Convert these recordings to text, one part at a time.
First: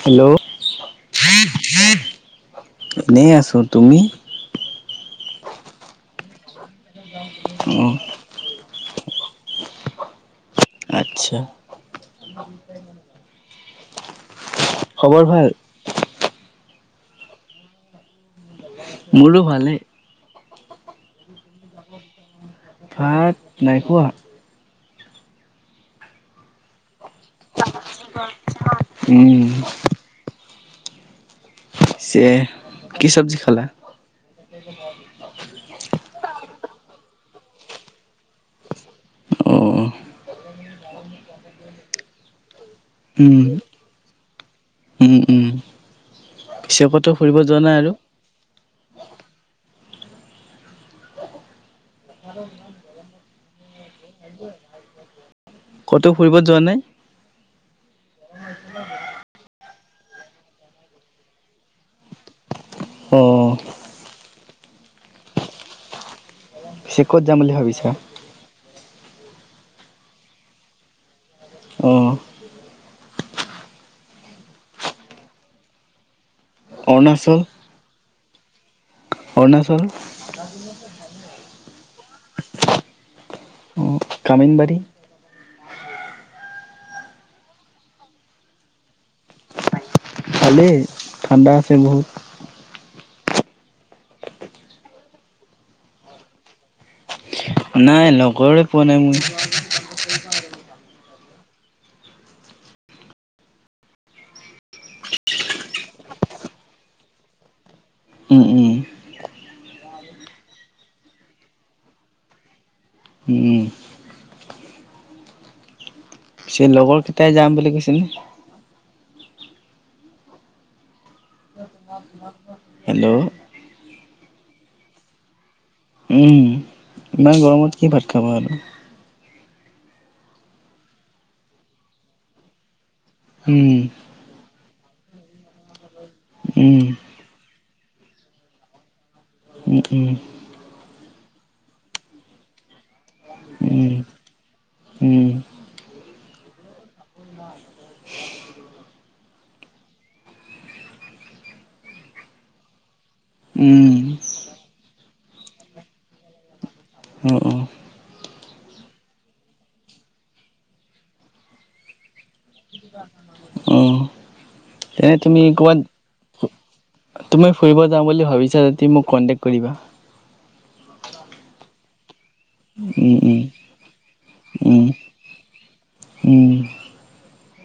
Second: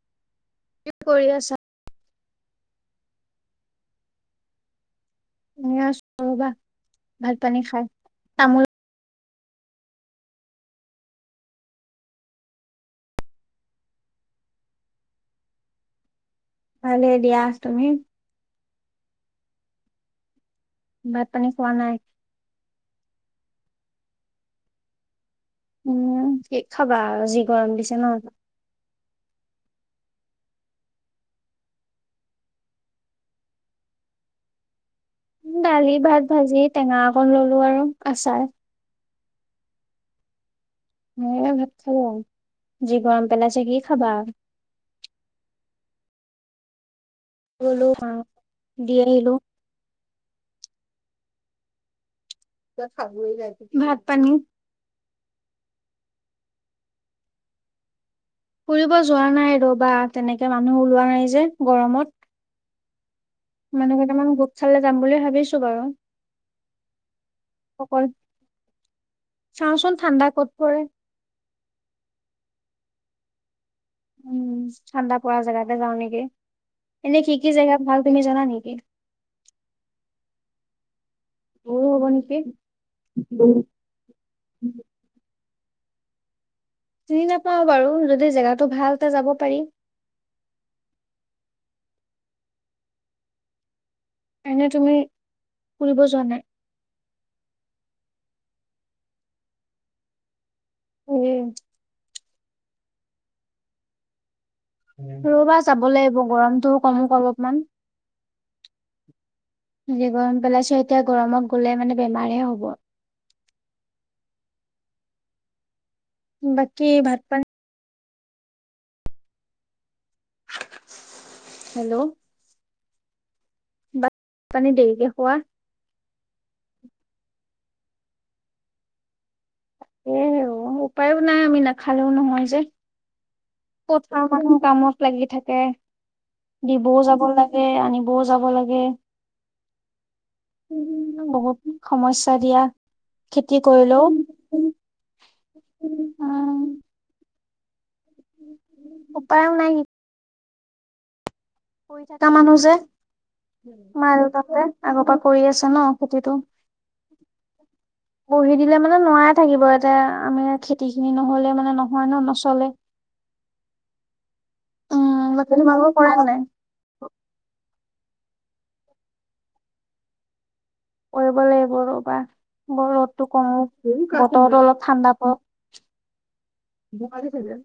Hello কৰি আছা? এনেই আছো তুমি? এনেই আছোঁ ৰবা ভাত পানী অ খাও তামোল আচ্ছা। খবৰ ভাল? ভালে দিয়া, তুমি? মোৰো ভালেই। ভাত পানী খোৱা নাই? ভাত নাইখোৱা। উম কি খাবা আৰু যি গৰম দিছে। ন। উম, পিছে কি চব্জি খালা? [unintelligible] দালি ভাত ভাজি টেঙা অকণ ললো আৰু আচাৰ। অ', হেয়ে ভাত খাব যি গৰম পেলাইছে কি খাবা? উম-উম। পিছে কতো ফুৰিব যোৱা গলো আৰু মা দি আহিলো। [unintelligible] ভাত পানী। ক'তো ফুৰিব যোৱা নাই? ফুৰিব যোৱা নাই ৰবা তেনেকে মানুহ ওলোৱা নাই যে গৰমত। অ', মানুহ কেইটামান গোট চালে যাম বুলি ভাবিছো বাৰু। পিছে ক'ত যাম বুলি ভাবিছা? অকল চাওচোন ঠাণ্ডা ক'ত পৰে? অ', উম, ঠাণ্ডা পৰা জেগাতে যাও নেকি এনে অৰুণাচল কি-কি জেগাত ভাল তুমি জানা নেকি? অৰুণাচল দুৰ হ'ব নেকি? [unintelligible] অ, কামিনবাৰী চিনি নাপাও বাৰু যদি জেগাটো ভাল তে যাব পাৰি। ভালেই ঠাণ্ডা আছে বহুত। এনে তুমি ফুৰিব যোৱা নাই? নাই লগৰে পোৱা নাই মোৰ। এ ৰ'বা চাব লাগিব গৰমটো কমোক অলপমান। উম-উম। যি গৰম পেলাইছে এতিয়া গৰমত গলে মানে বেমাৰে হব। উম, সেন বাকী লগৰ ভাত কেইটাই পানী যাম বুলি কৈছিল। হেল্ল', হেল্ল', ভাত পানী দেৰিকে খোৱা? উ, ইমান গৰমত কি ভাত খাব আৰু। এই উপায়ো নাই আমি নাখালেও নহয় যে। উম, চব মানুহ কামত লাগি থাকে উম, দিবও যাব লাগ এ আনিবও যাব লাগে। উম-উম। বহুত সমস্যা দিয়া খেতি উম, কৰিলেও। উম, উম, অ', উপাইও নাই। কৰি থাকা মানুহ যে উম, মা দেউতা হতে আগৰ পৰা কৰি আছে ন খেতিটো। অ', অ', পঢ়ি দিলে মানে নোৱা এ থাকিব এতে আমি খেতি খিনি নহলে মানে নহয় ন নচলে। উম, তেন্তে উম তুমি বাকী ক'ৰবাত, তোমালোকৰ কৰা নাই ফু তুমি ফুৰিব যাওঁ বুলি ভাবিছা যদি মোক কণ্টেক্ট কৰি দিবা? কৰিব লাগিব ৰ'বা! ব উম, ৰ'দটো উম, কমক বতৰটো অলপ উম, ঠাণ্ডা পক উম। ধেমালি হয় যায়।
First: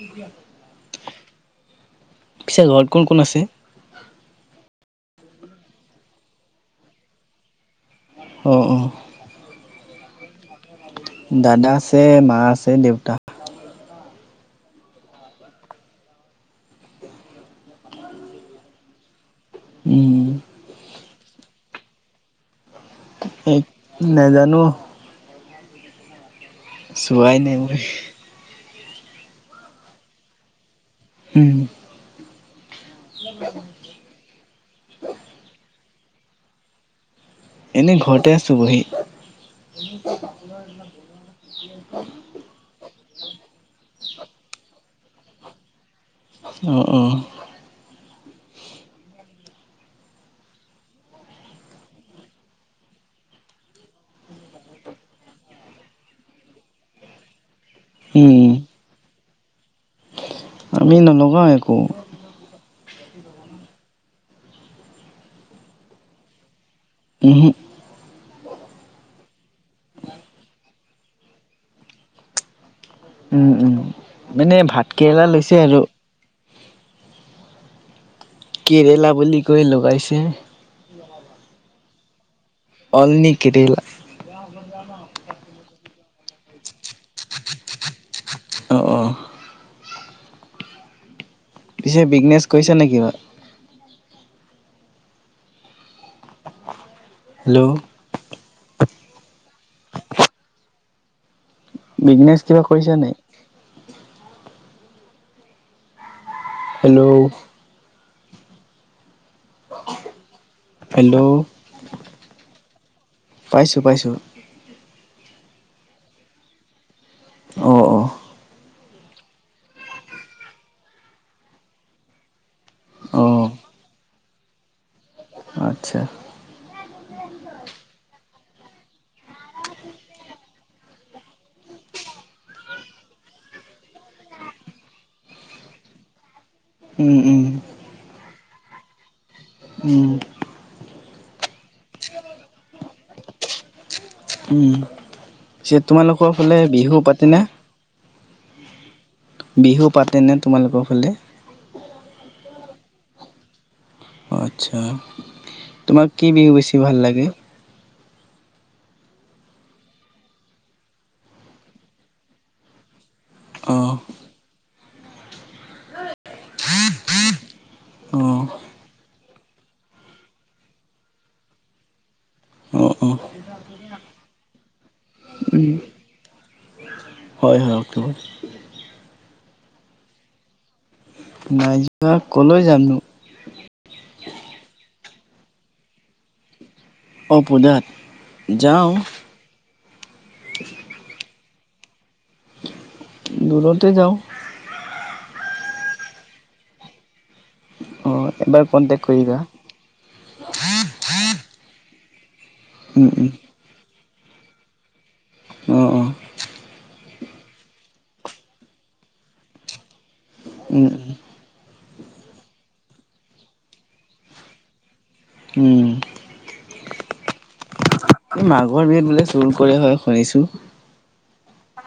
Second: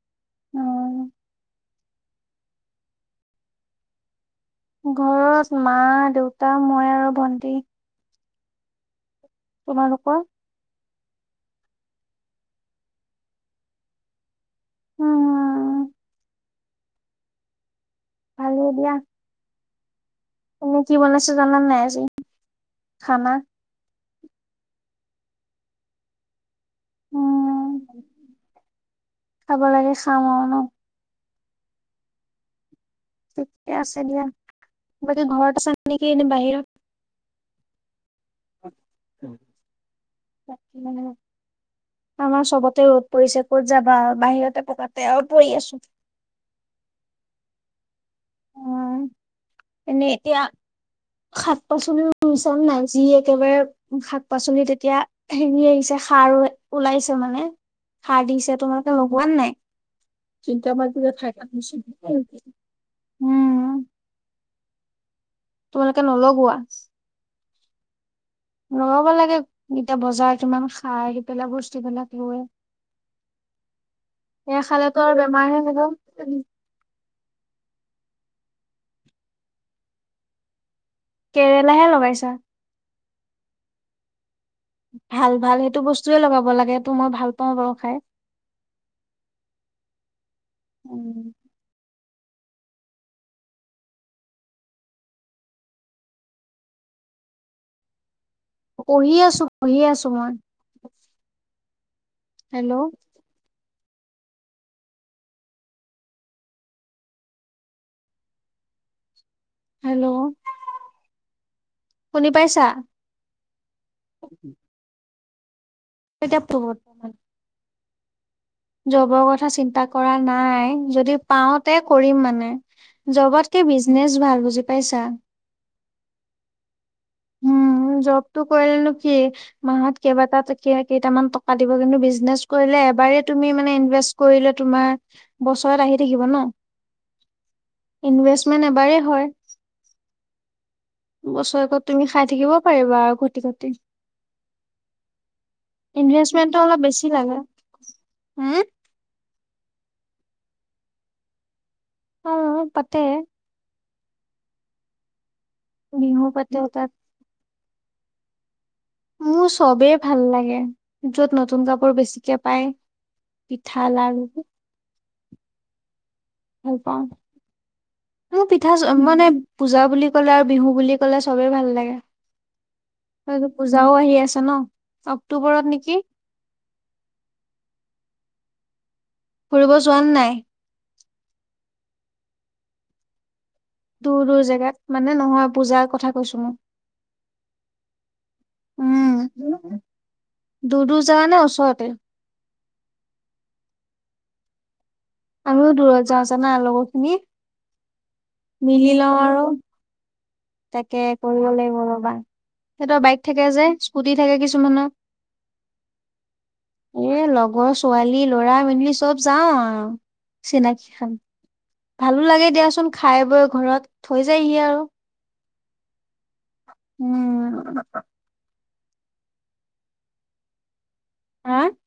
[inaudible] পিছে ঘৰত কোন কোন আছে? ঘৰত মা, দেউতা, মই আৰু ভন্টি। অঁ অঁ। তোমালোকৰ? দাদা আছে, মা আছে, দেউতা। উম। ভালে দিয়া। উম। ম কি বনাইছে জানান নাই আজি? খানা এক নাজানো। চোৱাই নাই মই। চাব লাগে চাম আৰু ন? উম। ঠিকে আছে দিয়া, বাকী ঘৰতে চান নেকি নে বাহিৰত? এনেই ঘৰতে আছোঁ বহি। আমাৰ চবতে গ পৰিছে ক'ত যাবা বাহিৰতে পকাতে আৰু পৰি আছো। অ অ। উম এনে এতিয়া শাক - পাচলিও ৰুই চাম নাই, যি একেবাৰে শাক - পাচলি তেতিয়া হেৰি আহিছে সাৰ ওলাইছে মানে। সাৰ উম, দিছে তোমালোকে লগোৱা ন নাই? কেতিয়াবা আমি কিবা খাই নলগাওঁ একো পাইছোঁ উম। উম। তোমালোকে নলগোৱা? উহো। লগাব লাগে এতিয়া বজাৰত ইমান খাই আহি পেলাই বস্তুবিলাক লয়। উম, উম, মানে এ ভাত খালে ত আৰু কেৰেলা বেমাৰ লৈছে হে আৰু হব। কেৰেলা বুলি কৈ লগাইছে। কেৰেলাহে লগাইছা। অনলি কেৰেলা। ভাল ভাল সেইটো বস্তুয়ে লগাব লাগেটো, মই ভাল পাওঁ বাৰু খাই। অ অ। উম। পিছে বিগনেছ কৰিছা নে কিবা? হেল্ল'! পঢ়ি আছো পঢ়ি আছো মই। বিজনেছ কিবা হেল্ল' কৰিছা নাই? হেল্ল'? হেল্ল' হেল্ল' শুনি পাইছা? পাইছোঁ পাইছোঁ। এতিয়া পহৰ্তমান অঁ অঁ। জবৰ কথা চিন্তা কৰা নাই, যদি পাওঁতে কৰিম মানে। অ', জবতকে বিজনেচ ভাল বুজি পাইছা? আচ্ছা। উম জবটো কৰিলেনো কি মাহত কেইবাটাত টকীয়া কেইটামান টকা দিব কিন্তু বিজনেচ কৰিলে এবাৰে তুমি মানে ইনভেষ্ট কৰিলে তোমাৰ বছৰত আহি থাকিব ন। উম, উম, ইনভেষ্টমেন এবাৰে হয়, উম, বছৰেকত তুমি খাই থাকিব পাৰিবা আৰু ঘটি ঘটি। উম। পিছে তোমালোকৰ ফালে ইনভেষ্টমেন্টটো অলপ বিহু বেছি লাগে পাতেনে? হা! বিহু পাতেনে তোমালোকৰ ফালে? অ পাতে। অ আচ্ছা, তোমাক কি বিহু পাতে বেছি তাত। ভাল লাগে? মোৰ চবেই ভাল লাগে, যত নতুন কাপোৰ বেছিকে পায়। পিঠা, অ', লাৰু ভাল পাওঁ মো অ', পিঠা মানে পূজা বুলি কলে আৰু বিহু বুলি কলে চবে ভাল লাগে। অ', অ', হয়তো পূজাও আহি আছে ন, অক্টোবৰত উম, নেকি? হয় হয় অক্টোবৰ। ফুৰিব যোৱা নে নাই? নাই যোৱা কলৈ যামনো? দূৰ দূৰ জেগাত মানে নহয় পূজাৰ কথা কৈছো মই। অ পূজাত যাওঁ। [unintelligible] দূৰ দূৰ যাৱা নে ওচৰতে। দূৰতে যাওঁ। আমিও দূৰত যাওঁ জানা লগৰখিনি অ' এবাৰ মিলি কণ্টেক্ট লওঁ কৰিবা আৰু তাকে কৰিব লাগিব ৰ'বা, সিহঁতৰ উম, বাইক উম, থাকে যে স্কুটি থাকে কিছুমান। অ অ এ লগৰ ছোৱালী ল'ৰা মেলি চব যাওঁ আও চিনাকি উম, উম, খাম, ভালো লাগে দিয়াচোন খাই বৈ ঘৰত থৈ যায়হি আৰু। উম। উম। এই মাঘৰ বিহুত বোলে চুৰ কৰে হয় শুনিছো?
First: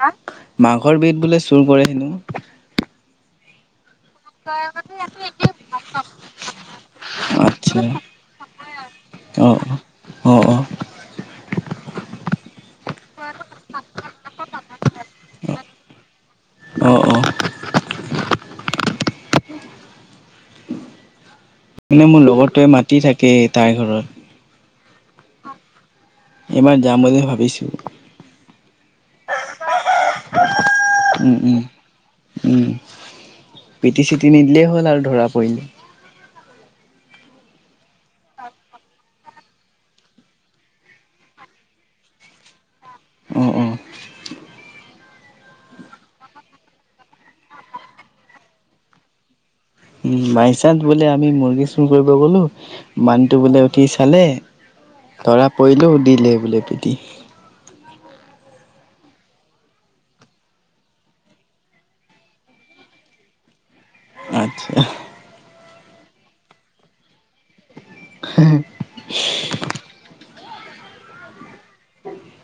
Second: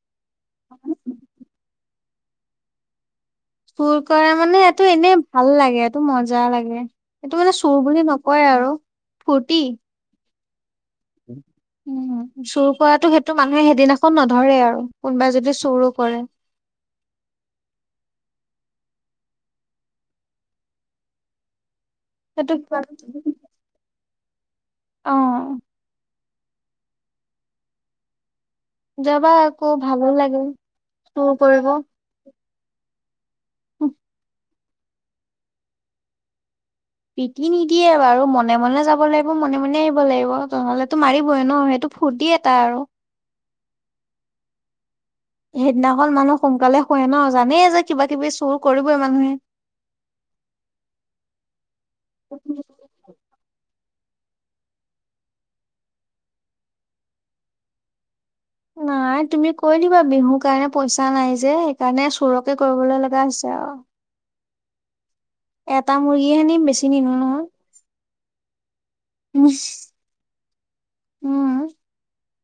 হা, মাঘৰ বিহুত বোলে চুৰ কৰে হেনো? চুৰ কৰে মানে এইটো এনেই ভাল লাগে। এইটো মজা লাগে এইটো মানে চুৰ আচ্ছা বুলি নক কয় আৰু ফূৰ্তি। অহ অহ উম। উ চুৰ কৰাটো সেইটো মানুহে সেইদিনাখন নধৰে আৰু কোনোবাই যদি চুৰো কৰে। অ অ। মানে মোৰ সেইটো লগৰতোৱে কিবা মাতি থাকে তাইৰ ঘৰত। অ'হ। এইবাৰ যাম বুলি ভাবিছো। যাবা আকৌ ভালো লাগে চুৰ উম, উম, কৰিব। উম পিটি চিটি নিদিলেই হ'ল আৰু ধৰা পৰিল। পিটি নিদিয়ে বাৰু মনে মনে যাব লাগিব মনে মনে আহিব লাগিব নহলেতো মাৰিবই ন সেইটো। ফূৰ্তি এটা আৰু। অহ অহ সেইদিনাখন মানুহ সোনকালে শুৱে ন জানেই যে কিবা কিবি চুৰ কৰিবই মানুহে। উ বাই চানঞ্চ বোলে আমি মুৰ্গী চুৰ কৰিব গলো মানুহটো বোলে উঠি চালে। ধৰা পৰিলো দিলে বোলে পিতি। নাই তুমি কৈ দিবা বিহুৰ কাৰণে পইচা নাই যে সেইকাৰণে চোৰকে কৰিবলৈ লগা হৈছে আও। আচ্ছা। এটা মুৰ্গী হে নিম, বেছি নিনো নহয়। হে। উম'। [unintelligible]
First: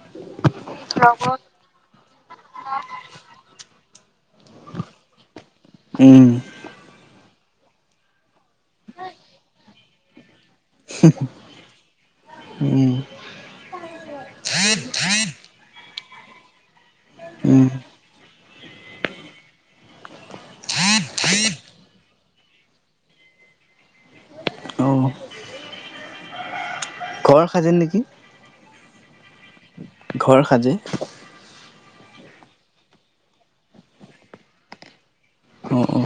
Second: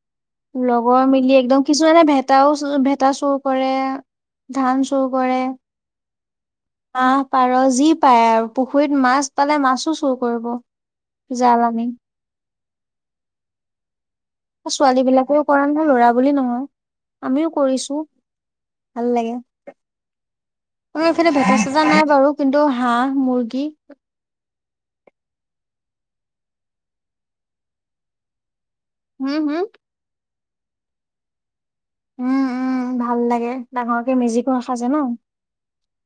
লগৰ মিলি একদম কিছু এনে ভেটাও, ভেটা চুৰ কৰে। ধান চুৰ কৰে। উম। হাহ, পাৰ যি পায় আৰু পুখুৰীত মাছ পালে, মাছো চুৰ কৰিব। জাল আনি। উ'ম। ছোৱালী বিলাকেও কৰে নহয়, ল'ৰা বুলি নহয়। আমিও উম কৰিছোঁ। ভাল লাগে। আমাৰ এইফালে ভেকা চেজা নাই বাৰু কিন্তু হাঁহ, মুৰ্গী। অ ঘৰ সাজে নেকি? হুম, হুম। ঘৰ সাজে। উম-উম ভাল লাগে। ডাঙৰকে মেজিকো ৰাখা যে ন। অ-অ।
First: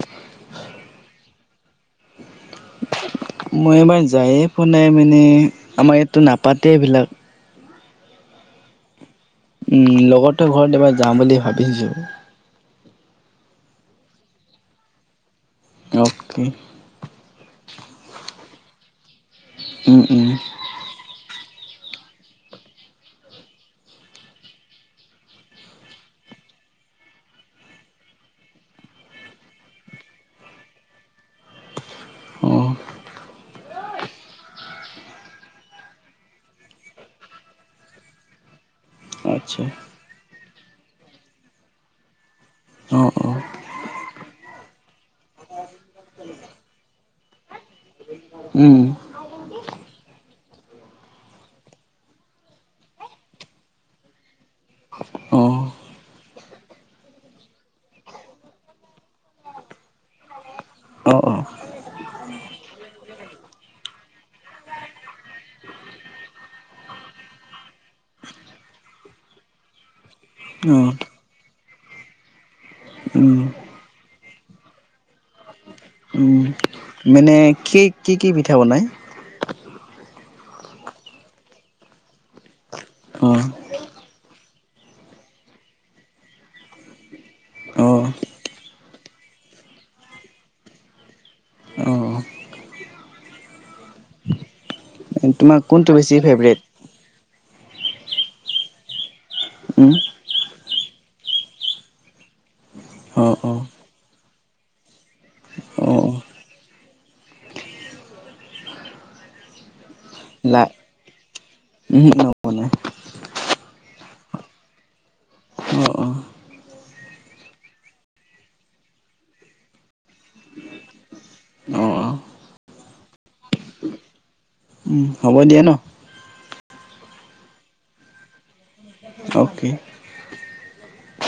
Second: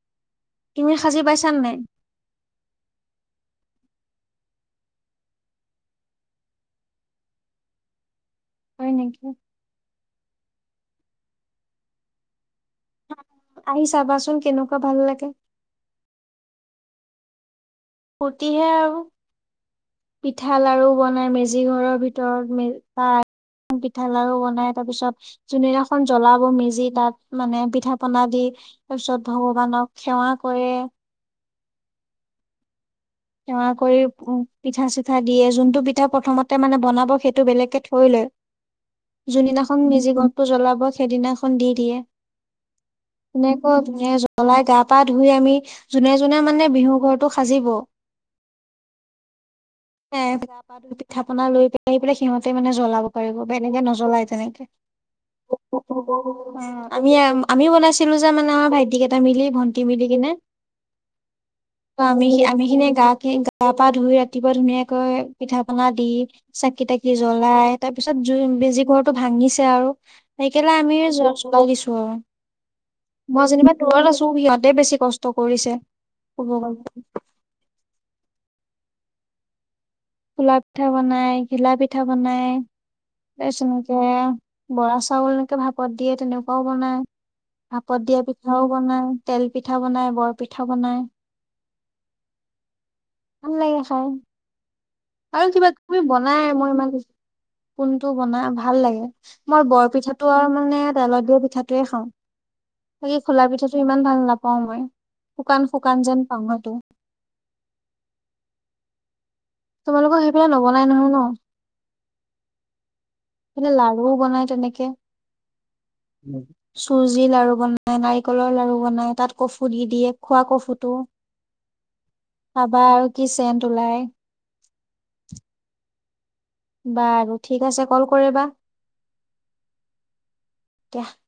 তুমি সাজি পাইছানে নাই? মই এবাৰ যায়ে পোৱা নাই মানে আমাৰ ইয়াতটো নাপাতে এইবিলাক। হয় নেকি। উম' লগৰতো ঘৰত এবাৰ যাওঁ বুলি ভাবিছোঁ। আহি চাবাচোন কেনেকুৱা ভাল লাগে। উম' [unintelligible] ফূৰ্টিহে আৰু। উম উম পিঠা, লাড়ু বনাই মেজি ঘৰৰ ভিতৰত। মে বা পিঠা, লাড়ু বনাই। তাৰ পিছত যোনদিনাখন জ্বলাব মেজি তাত মানে পিঠা-পনা দি তাৰপিছত ভগৱানক সেৱা কৰে। অঁ সেৱা কৰি পিঠা-চিঠা দিয়ে। যোনটো পিঠা প্ৰথমতে মানে বনাব সেইটো বেলেগকে থৈ লয়। আচ্ছা যোনদিনাখন মেজি ঘৰটো জ্বলাব, সেইদিনাখন দি দিয়ে। অঁ অঁ এনেকৈ যোনে জ্বলাই গা-পা ধুই আমি যোনে-যোনে মানে বিহু ঘৰটো সাজিব উম' এ গা-পা ধুই পিঠা পনা লৈ, লৈ পেলাই সিহঁতে মানে জ্বলাব পাৰিব। বেলেগে ন জ্বলাই তেনেকে। অ'হ অ আমি আমিও বনাইছিলোঁ যে মানে আমাৰ ভাইটি কেইটা মিলি, ভন্টি মিলি কেনে। অ অ'হ অ আমি, আমি খিনি গা কি গা-পা ধুই ৰাতিপুৱা বৰ ধুনীয়াকৈ পিঠা পনা দি চাকি-তাকি জ্বলাই, তাৰপিছত জুই মেজি ঘৰটো ভাঙিছে আৰু। সেই কেনে অঁ আমি জ্বলাই দিছো আৰু। উম মই যেনিবা দূৰত আছো। সিহঁতে বেছি কষ্ট কৰিছে উম, ক'ব গ'লে। মানে কি, কি, কি পিঠা বনায়? খোলা পিঠা বনাই, ঘিলা পিঠা বনাই। অ', তাৰপিছত এনেকে আ বৰা চাউল এনেকে ভাপত দিয়ে, তেনেকুৱাও বনাই। ভাপত অ', দিয়া পিঠাও বনাই, তেল পিঠা বনাই, বৰ পিঠা বনাই। অ। [unintelligible] লাগে খাই। আৰু তোমাৰ কিবা কোনটো কিবি বেছি বনাই ফেভৰেট? মই ইমান কোনটো বনাই ভাল লাগে। মই উম, বৰপিঠাটো আৰু মানে ডালত দিয়া পিঠাটোয়ে খাওঁ। বাকি অ', খোলা অ', পিঠাটো ইমান ভাল নাপাও মই শুকান শুকান অ', যেন পাওঁ সেইটো। তোমালোকৰ সেইফালে নবনাই নহয় ন? উম ন নবনাই। মানে লাৰুও বনাই তেনেকে। অঁ অঁ চুজিৰ লাৰু বনাই নাৰিকলৰ লাৰু বনাই তাত কফু দি দিয়ে খোৱা কফুটো। অ', অ', খাবা আৰু কি চেণ্ট ওলাই। উম, হ'ব দিয়া ন? বাৰু, ঠিক আছে কল কৰিবা অ'কে। দিয়া।